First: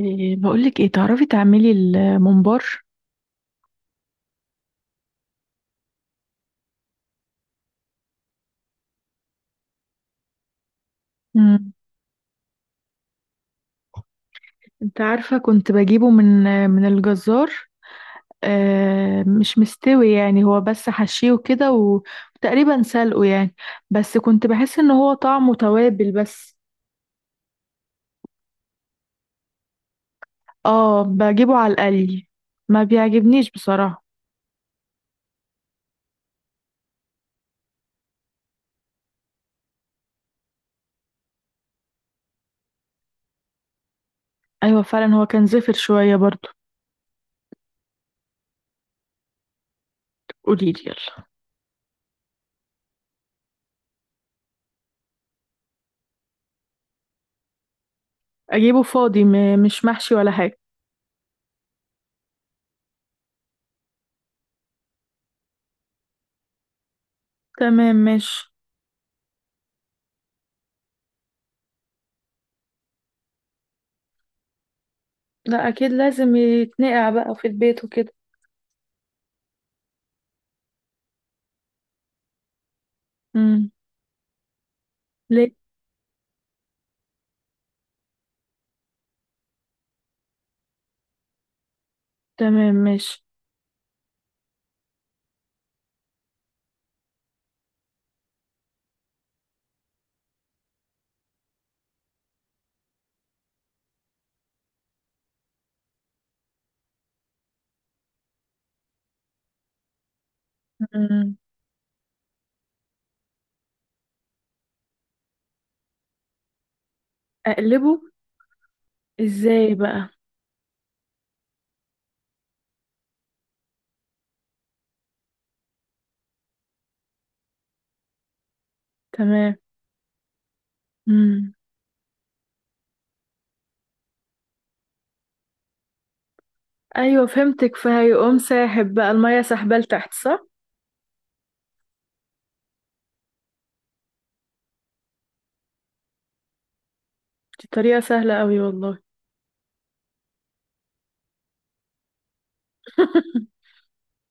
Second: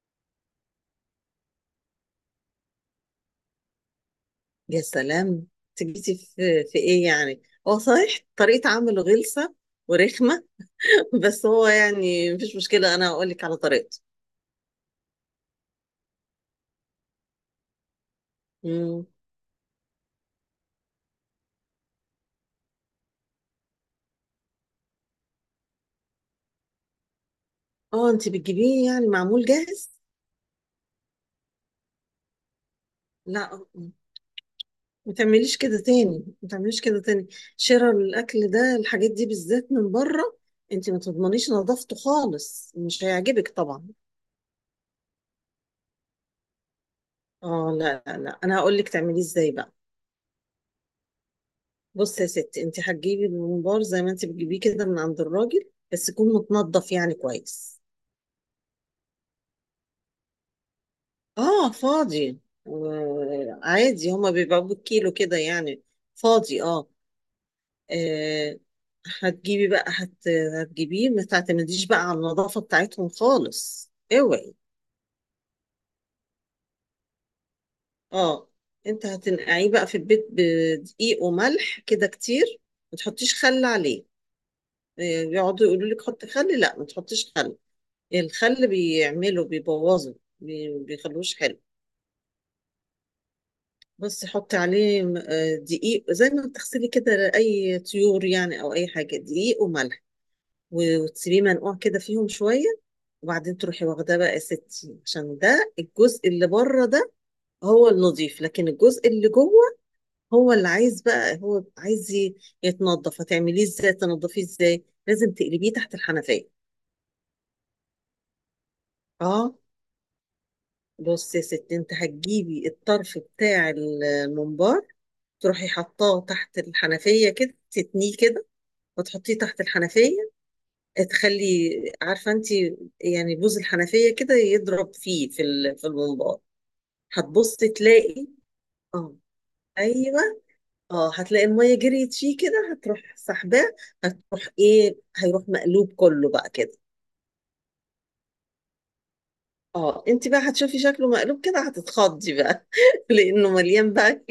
إيه، بقولك ايه، تعرفي تعملي الممبار؟ يا سلام. تجيتي في ايه يعني؟ هو صحيح طريقة عمله غلسة ورخمة. بس هو مم. يعني مفيش مشكلة، انا هقول لك على طريقته. انت عارفة، كنت بجيبه من الجزار. مم. آه، مش مستوي يعني، هو بس حشيه كده وتقريبا سلقه يعني. بس كنت بحس ان هو طعمه توابل بس. اه، انت بتجيبيه يعني معمول جاهز؟ اه، بجيبه على القلي، ما بيعجبنيش لا بصراحة. ما تعمليش كده تاني، ما تعمليش كده تاني. شراء الاكل ده، الحاجات دي بالذات من بره انت ما تضمنيش نظافته خالص، مش هيعجبك طبعا. ايوه، فعلا هو كان زفر شوية برضو. اه لا، انا هقول لك تعمليه ازاي بقى. قوليلي يلا. بص يا ستي، انت هتجيبي الممبار زي ما انت بتجيبيه كده من عند الراجل، بس يكون متنضف يعني كويس. اجيبه فاضي مش محشي ولا حاجة؟ اه فاضي. آه عادي، هما بيبقوا بالكيلو كده يعني. فاضي اه. تمام، ماشي. آه، هتجيبي بقى هت... هتجيبيه ما تعتمديش بقى على النظافة بتاعتهم خالص، اوعي. لا، اكيد لازم يتنقع بقى في البيت وكده. اه، انت هتنقعيه بقى في البيت بدقيق وملح كده كتير. ما تحطيش خل امم. عليه. بيقعدوا يقولوا لك حط خل، لا ما تحطيش خل. الخل بيعمله بيبوظه بيخلوش حلو. تمام، ماشي. بس حط عليه دقيق زي ما بتغسلي كده اي طيور يعني، او اي حاجه، دقيق وملح. وتسيبيه منقوع كده فيهم شويه. وبعدين تروحي واخداه بقى يا ستي، عشان ده الجزء اللي بره ده هو النظيف، لكن الجزء اللي جوه هو اللي عايز مم. بقى، هو عايز يتنضف. هتعمليه ازاي؟ تنضفيه ازاي؟ لازم تقلبيه تحت الحنفيه. اقلبه اه، ازاي بقى؟ بص يا ستي، انت هتجيبي الطرف بتاع الممبار، تروحي حطاه تحت الحنفية كده، تتنيه كده وتحطيه تمام. تحت الحنفية. تخلي، مم. عارفة انت، يعني بوز الحنفية كده يضرب فيه في في الممبار. ايوه، هتبصي فهمتك، تلاقي، فهيقوم ساحب بقى اه، المية سحبة لتحت، ايوه، صح؟ اه، هتلاقي المية جريت فيه كده، هتروح سحباه، هتروح ايه، هيروح مقلوب كله بقى كده. دي طريقة سهلة قوي والله. اه، انت بقى هتشوفي شكله مقلوب كده، هتتخضي بقى. لانه مليان بقى،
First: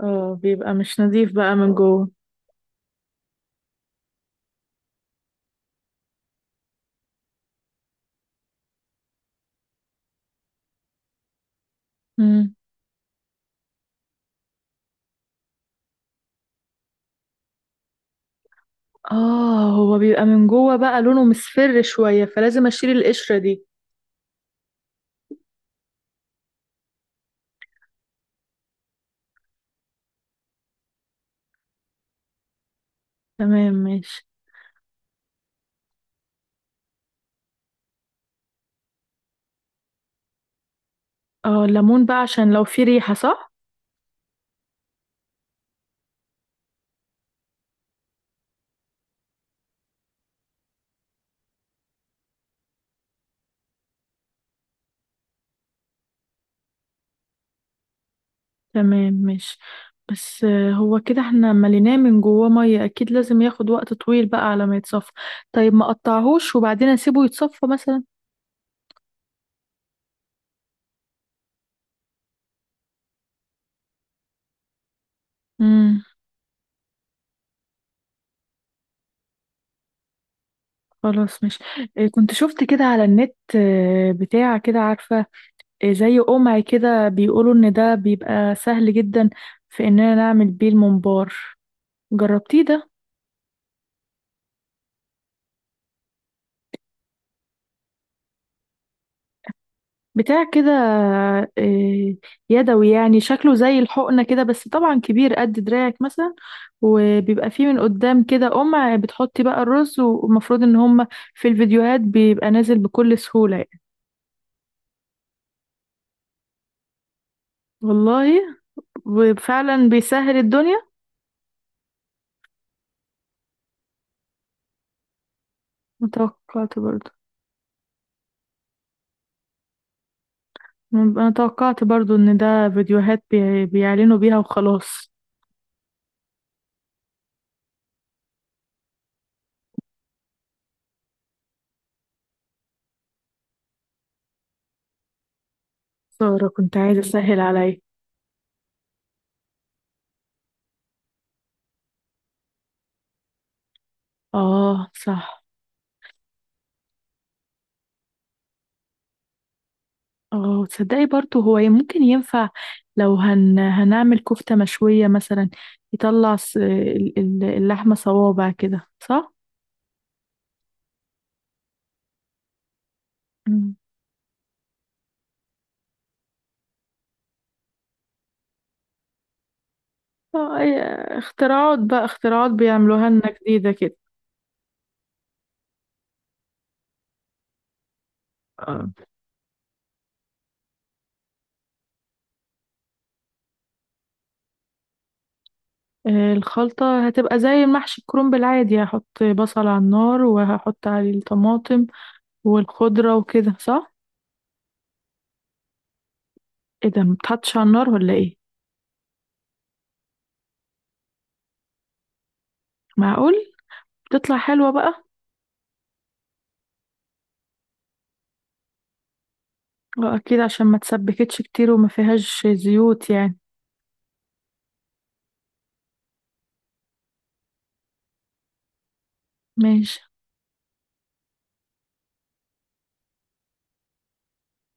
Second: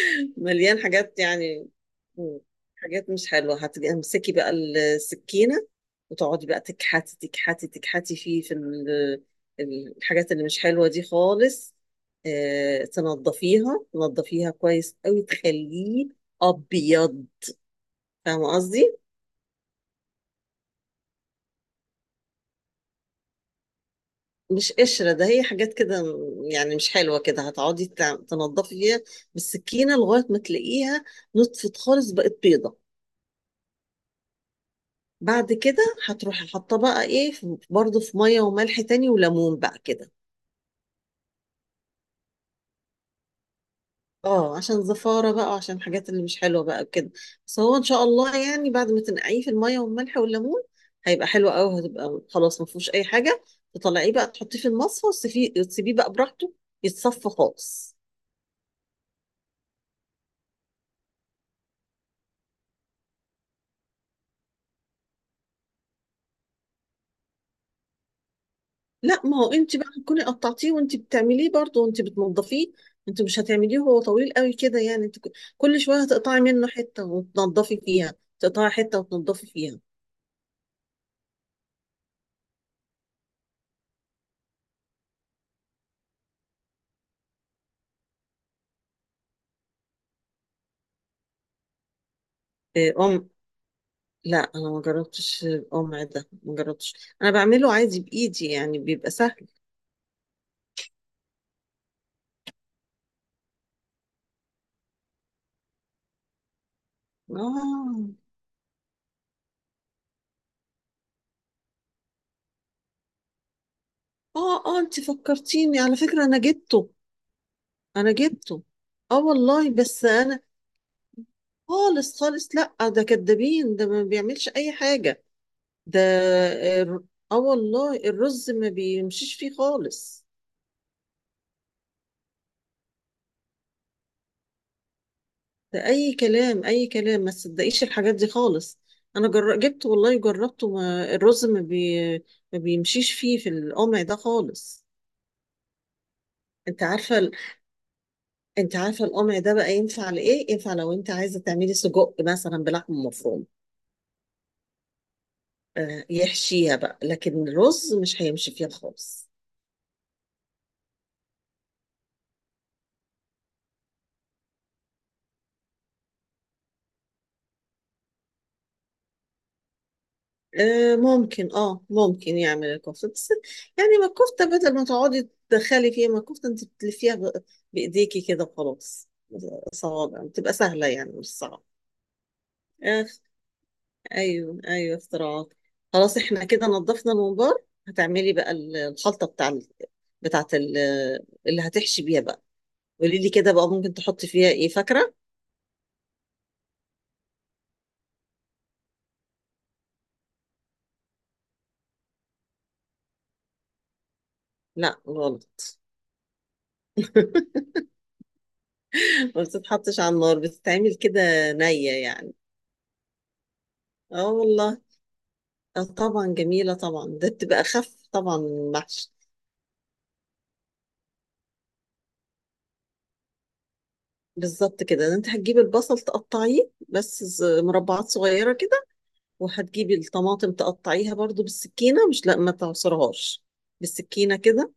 اه، بيبقى مليان مش حاجات نظيف بقى يعني. من جوه. مم. حاجات مش حلوة. هتمسكي بقى السكينة وتقعدي بقى تكحتي فيه في الحاجات اللي مش حلوة دي خالص. مم. تنضفيها، تنضفيها كويس قوي، تخليه أبيض. فاهمة قصدي؟ اه، هو بيبقى من جوه بقى لونه مصفر شوية، فلازم اشيل القشرة دي. مش قشرة ده، هي حاجات كده يعني مش حلوة كده. هتقعدي تنضفي فيها بالسكينة لغاية ما تلاقيها نطفت خالص، بقت بيضة. تمام، ماشي. بعد كده هتروحي حاطه بقى ايه برضه في ميه وملح تاني وليمون بقى كده. اه، الليمون بقى عشان لو في ريحة، صح؟ اه عشان زفاره بقى وعشان الحاجات اللي مش حلوه بقى كده. بس هو ان شاء الله يعني بعد ما تنقعيه في الميه والملح والليمون هيبقى حلو قوي، هتبقى خلاص ما فيهوش اي حاجه. تطلعيه بقى تحطيه في المصفى وتسيبيه بقى براحته، يتصفى خالص. تمام، ماشي. بس هو كده احنا مليناه من جواه ميه، اكيد لازم ياخد وقت طويل بقى على ما يتصفى. طيب ما اقطعهوش وبعدين اسيبه يتصفى مثلا؟ لا، ما هو انت بقى هتكوني قطعتيه وانت بتعمليه برضه وانت بتنضفيه. انت مش هتعمليه وهو طويل قوي كده، يعني انت كل امم. شويه هتقطعي منه حته وتنضفي فيها، تقطعي حته وتنضفي فيها. خلاص، ماشي. كنت شفت كده على النت، بتاع كده، عارفه؟ زي قمع كده، بيقولوا ان ده بيبقى سهل جدا في اننا نعمل بيه الممبار. جربتيه ده؟ إيه، لا أنا ما جربتش. ده ما جربتش. أنا بعمله عادي بإيدي، يعني بيبقى سهل. بتاع كده. يدوي يعني، شكله زي الحقنة كده، بس طبعا كبير قد دراعك مثلا. وبيبقى فيه من آه قدام كده، بتحطي بقى الرز، والمفروض ان هم في الفيديوهات بيبقى نازل بكل سهولة يعني. آه، أنت فكرتيني على فكرة، أنا جبته. أنا والله. جبته. آه والله، وفعلا بس بيسهل أنا الدنيا. خالص خالص. لا ده كدابين، ده ما بيعملش أي حاجة ده. متوقعت آه برضو. آه والله، الرز ما بيمشيش فيه خالص. انا توقعت برضو ان ده فيديوهات بيعلنوا بيها وخلاص. ده اي كلام، اي كلام، ما تصدقيش الحاجات دي خالص. جبت والله، جربته ما الرز ما, بي... ما بيمشيش فيه في القمع ده خالص. سارة، كنت انت عايزة عارفه اسهل عليا. انت عارفه القمع ده بقى ينفع لايه؟ ينفع لو انت عايزه تعملي سجق مثلا بلحمه مفرومه. اه، صح. آه يحشيها بقى، لكن الرز مش هيمشي فيها خالص. اه، تصدقي برضه، هو ممكن ينفع لو هنعمل كفتة مشوية مثلا، يطلع اللحمة صوابع كده، صح؟ ممكن، اه ممكن يعمل الكفته، بس مم. يعني ما الكفته، بدل ما تقعدي تدخلي فيها، ما الكفته انت بتلفيها بايديكي كده وخلاص. صوابع بتبقى اه، سهله يعني، مش صعبه. اختراعات بقى، اختراعات بيعملوها اخ، لنا جديدة كده. ايوه ايوه اختراعات. خلاص احنا كده نظفنا الممبار، هتعملي بقى آه. الخلطه بتاعت اللي هتحشي بيها بقى. قولي لي كده بقى، ممكن تحطي فيها ايه فاكره؟ الخلطة هتبقى زي المحشي الكرنب العادي، هحط بصل على النار وهحط عليه الطماطم والخضرة وكده، صح؟ لا غلط. ايه ده، متحطش على النار ولا ايه؟ ما بتتحطش على النار، بتتعمل كده نيه يعني. معقول؟ اه تطلع حلوة والله. بقى؟ اه طبعا جميلة طبعا، ده بتبقى أخف طبعا من المحشي. اه، اكيد عشان ما تسبكتش كتير وما فيهاش زيوت يعني. بالظبط كده. ده انت هتجيبي البصل تقطعيه بس مربعات صغيرة كده، وهتجيبي ماشي. الطماطم تقطعيها برضو بالسكينة، مش، لا ما تعصرهاش، بالسكينة كده،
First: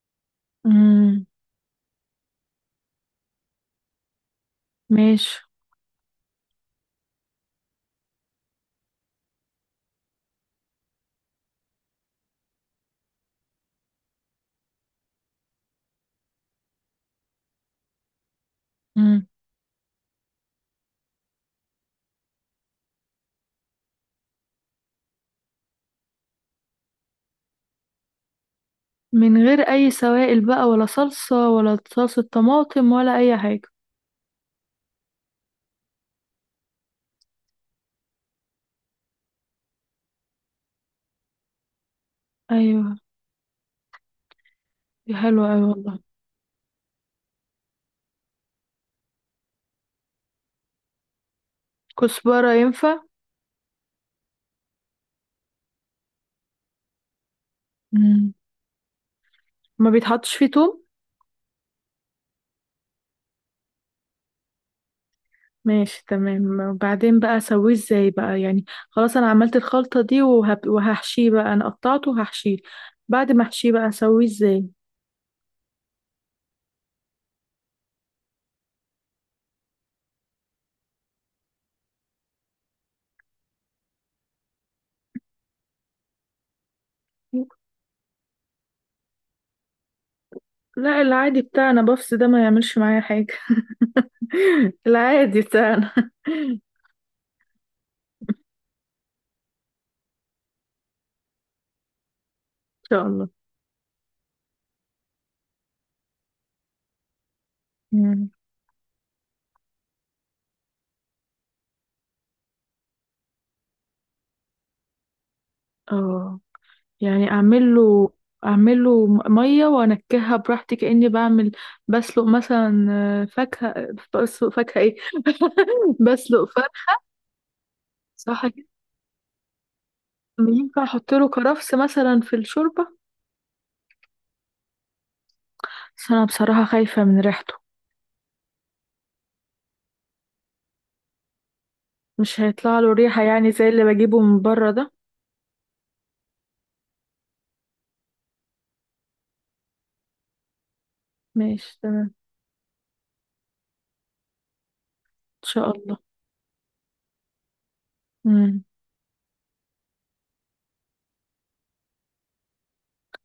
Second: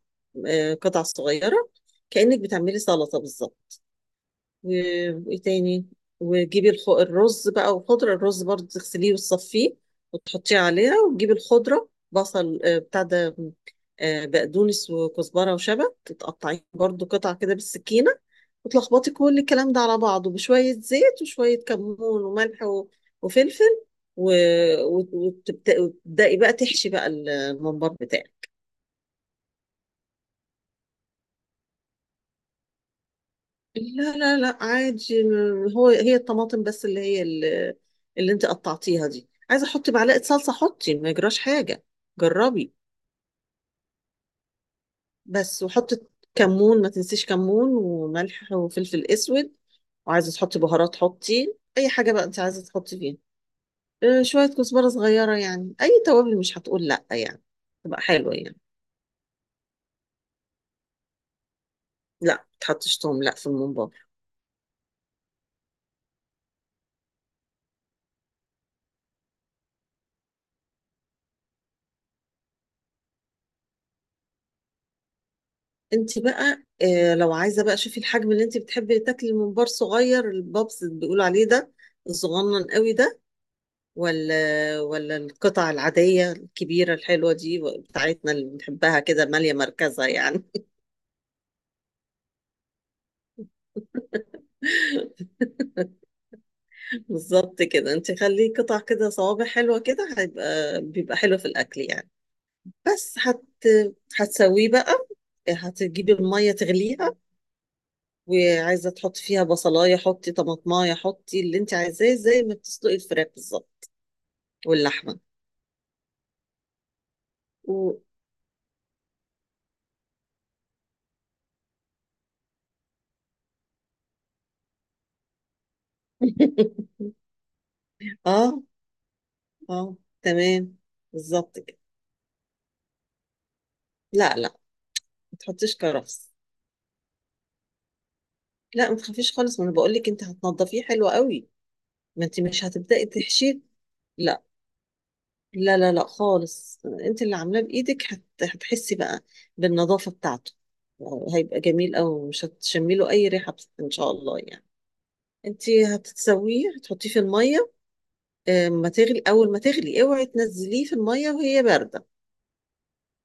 قطع امم. صغيرة، كأنك بتعملي سلطة بالظبط. و- ماشي. وايه تاني؟ وتجيبي الرز بقى والخضرة. الرز برضه تغسليه وتصفيه وتحطيه عليها، وتجيبي الخضرة، بصل، بتاع ده، بقدونس وكزبرة وشبت، تقطعيه برضه قطع كده بالسكينة، وتلخبطي امم. كل الكلام ده على بعضه بشوية زيت وشوية كمون وملح وفلفل، وتبدأي بقى تحشي بقى الممبار بتاعك. من غير اي سوائل بقى، ولا صلصة، ولا صلصة طماطم، ولا اي حاجة؟ لا عادي، هو هي الطماطم بس اللي هي اللي اللي انت قطعتيها دي. عايزه احط معلقه صلصه حطي، ما يجراش حاجه. جربي. ايوه. دي حلوة اوي بس وحطي والله. كمون، ما تنسيش كمون وملح وفلفل اسود. وعايزه تحطي بهارات حطي اي حاجه بقى انت كزبرة عايزه ينفع؟ تحطي فيها. اه، شويه كزبره صغيره يعني، اي توابل مش هتقول لا يعني، تبقى امم. حلوه يعني. ما بيتحطش فيه توم؟ لا ما تحطش توم، لا في الممبار. ماشي، تمام. وبعدين بقى اسويه ازاي بقى يعني؟ خلاص، انا عملت الخلطة دي وهحشيه بقى، انا قطعته وهحشيه. بعد ما احشيه بقى، اسويه ازاي؟ انت بقى لو عايزه بقى شوفي الحجم اللي انت بتحبي تاكلي. الممبار صغير، البابس اللي بيقولوا عليه ده، الصغنن قوي ده، ولا، ولا القطع العاديه الكبيره الحلوه دي بتاعتنا اللي بنحبها كده ماليه مركزها يعني؟ لا، العادي بتاعنا بفس ده ما يعملش معايا حاجة. العادي بتاعنا ان بالظبط كده. انت خليه قطع كده صوابع حلوه كده، هيبقى، بيبقى حلو في الاكل يعني. شاء بس الله. هت، هتسويه بقى، هتجيبي الميه تغليها. امم. وعايزه تحطي فيها بصلايه حطي، طماطمايه حطي، اللي انت عايزاه، زي ما بتسلقي الفراخ بالظبط واللحمة. اه، يعني اعمل و- له اعمل له ميه وانكهها براحتي، كاني بعمل بسلق مثلا فاكهه. بسلق فاكهه ايه؟ بسلق فرخ. صح اه، كده؟ اه، تمام. ينفع احط له بالظبط كرفس كده. مثلا في الشوربه؟ لا ما تحطيش بس انا كرفس. بصراحه خايفه من ريحته. لا ما تخافيش خالص، ما انا بقول لك انت هتنضفيه حلو قوي، ما مش انت مش هيطلع له هتبدأي ريحه يعني تحشيه. زي اللي بجيبه من لا بره ده؟ لا خالص، انت اللي عاملاه بايدك، هتحسي بقى بالنظافة بتاعته. هيبقى ماشي، جميل قوي، تمام. ومش هتشمي له اي ريحة، ان شاء الله يعني. ان شاء انت الله. هتتسويه، هتحطيه في المية. مم. ما تغلي، اول ما تغلي اوعي تنزليه في المية وهي باردة.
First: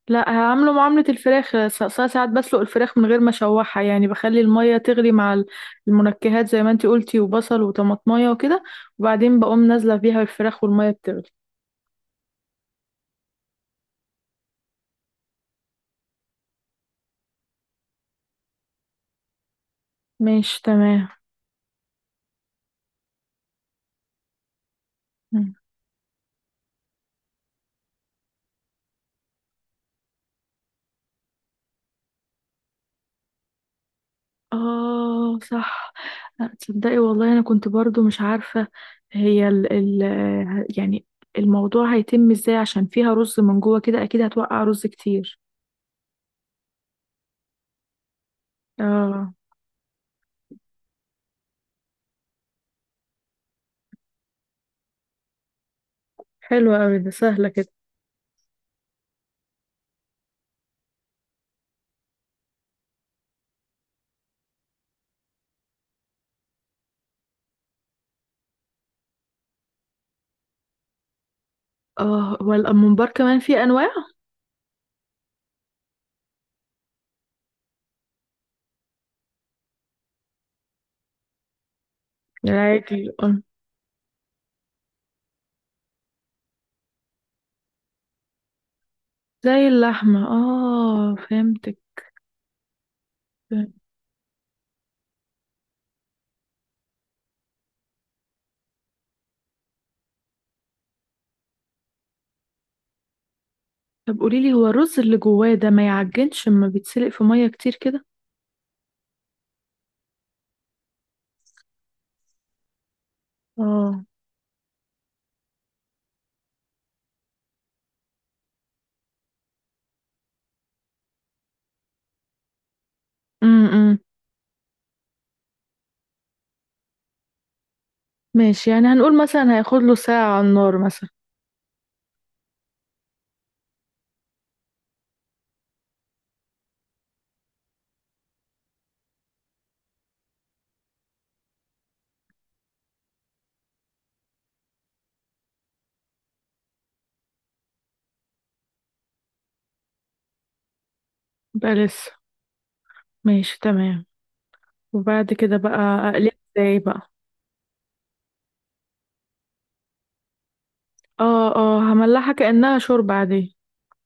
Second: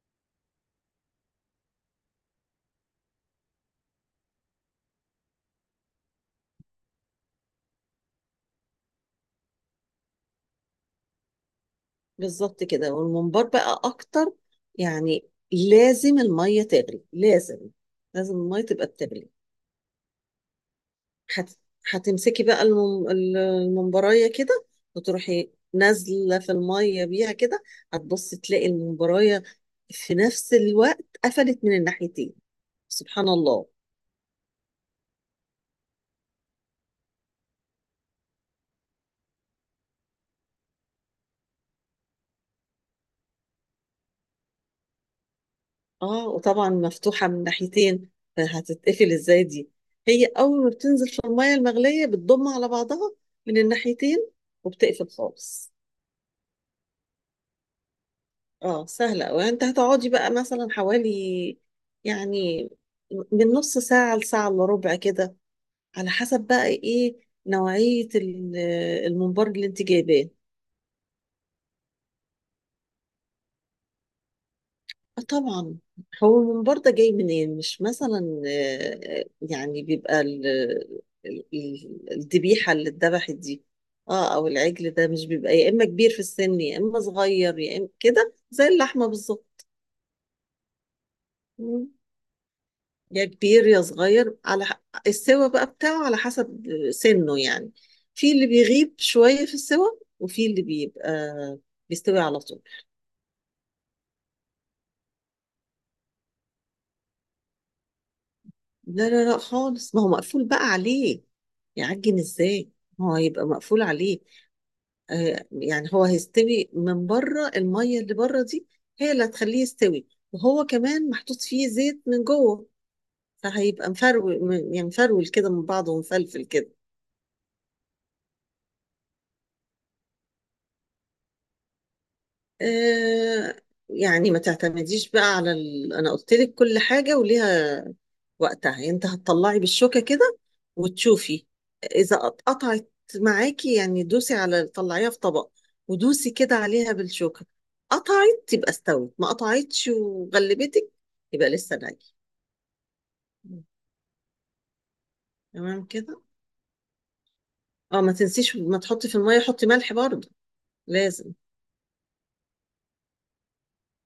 لا، هعمله معاملة الفراخ، ساعات بسلق الفراخ من غير ما اشوحها يعني، بخلي المية تغلي مع المنكهات زي ما انتي قلتي، وبصل وطماطمية وكده، وبعدين بقوم نازلة بيها الفراخ والمية بتغلي. بالظبط كده. والممبار بقى اكتر يعني، لازم الميه تغلي، لازم، لازم الميه تبقى بتغلي. ماشي، تمام. هت... هتمسكي بقى الممبرايه كده، وتروحي مم. نازله في الميه بيها كده. هتبصي تلاقي الممبرايه في نفس الوقت قفلت من الناحيتين. سبحان الله. اه، صح. لا، تصدقي والله، انا كنت برضو مش عارفة هي ال ال يعني الموضوع هيتم ازاي، عشان فيها رز من جوه كده اكيد هتوقع رز كتير. اه وطبعا مفتوحه من ناحيتين، فهتتقفل اه. ازاي دي؟ هي اول ما بتنزل في الميه المغليه بتضم على بعضها من الناحيتين، وبتقفل خالص. حلوة أوي، ده سهلة كده. اه سهلة. وانت هتقعدي بقى مثلا حوالي يعني من نص ساعة لساعة الا ربع كده، على حسب بقى ايه نوعية الممبار اللي انت جايباه. اه، والممبار كمان فيه انواع. آه طبعا. هو الممبار ده جاي منين؟ مش مثلا يعني بيبقى الذبيحة اللي العادي. اتذبحت دي. اه، او العجل ده مش بيبقى يا اما كبير في السن يا اما صغير، يا اما كده زي اللحمة بالظبط. زي اللحمة، اه فهمتك. يا كبير يا صغير على السوا بقى بتاعه، على حسب سنه يعني. في اللي بيغيب شوية في السوا، وفي اللي بيبقى بيستوي على طول. طب قوليلي، هو الرز اللي جواه ده ما يعجنش اما بيتسلق في مية كتير كده؟ لا خالص، ما هو مقفول بقى عليه، يعجن ازاي؟ ما هو هيبقى مقفول اه. عليه. آه يعني هو هيستوي من بره، المية اللي بره دي هي اللي هتخليه يستوي، وهو كمان محطوط فيه زيت من جوه، فهيبقى امم. مفرول، يعني مفرول كده من بعضه ومفلفل كده. ماشي، يعني هنقول مثلا هياخد له ساعة على النار مثلا. آه يعني ما تعتمديش بقى على انا قلت لك كل حاجه وليها وقتها. يعني انت هتطلعي بالشوكه كده وتشوفي، اذا قطعت معاكي، يعني دوسي على، طلعيها في طبق ودوسي كده عليها بالشوكه. قطعت يبقى استوت، ما قطعتش وغلبتك يبقى بقى لسه ني. لسه. ماشي، تمام. وبعد كده بقى تمام كده. اقلب ازاي بقى؟ اه، ما تنسيش ما تحطي في الميه، حطي ملح برضه، لازم. اه، اه، هملحها كأنها شوربة عادية.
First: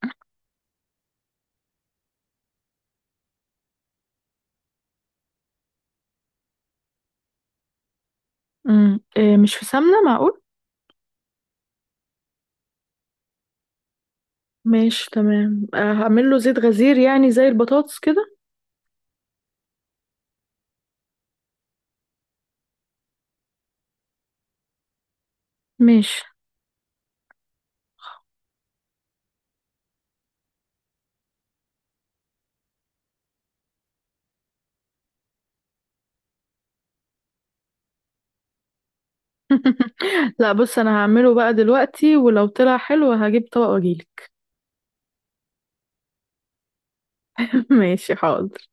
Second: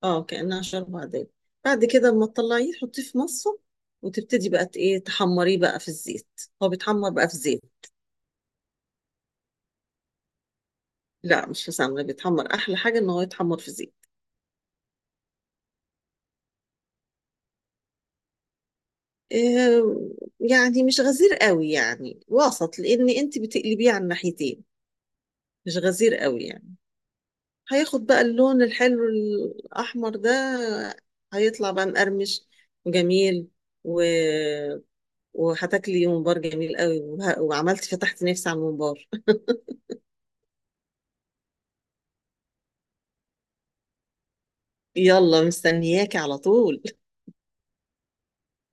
اه، كأنها شوربة عادية. بعد كده لما تطلعيه تحطيه في مصة، وتبتدي بقى ت- ايه تحمريه بقى في الزيت. هو بيتحمر بقى في زيت. إيه؟ مش في سمنة، معقول؟ لا مش في سمنة، بيتحمر، أحلى حاجة إن هو يتحمر في زيت. ماشي، تمام. هعمل له زيت غزير يعني زي البطاطس كده. إيه، يعني مش غزير قوي يعني، وسط، لأن أنت بتقلبيه على الناحيتين، مش غزير ماشي. قوي يعني. هياخد بقى اللون الحلو الأحمر ده، هيطلع بقى مقرمش وجميل و... وهتاكلي ممبار جميل قوي، وعملتي فتحت نفسي على الممبار. لا، بص، انا هعمله بقى دلوقتي، ولو طلع حلو هجيب طبق واجيلك. يلا، مستنياكي على طول. ماشي، حاضر.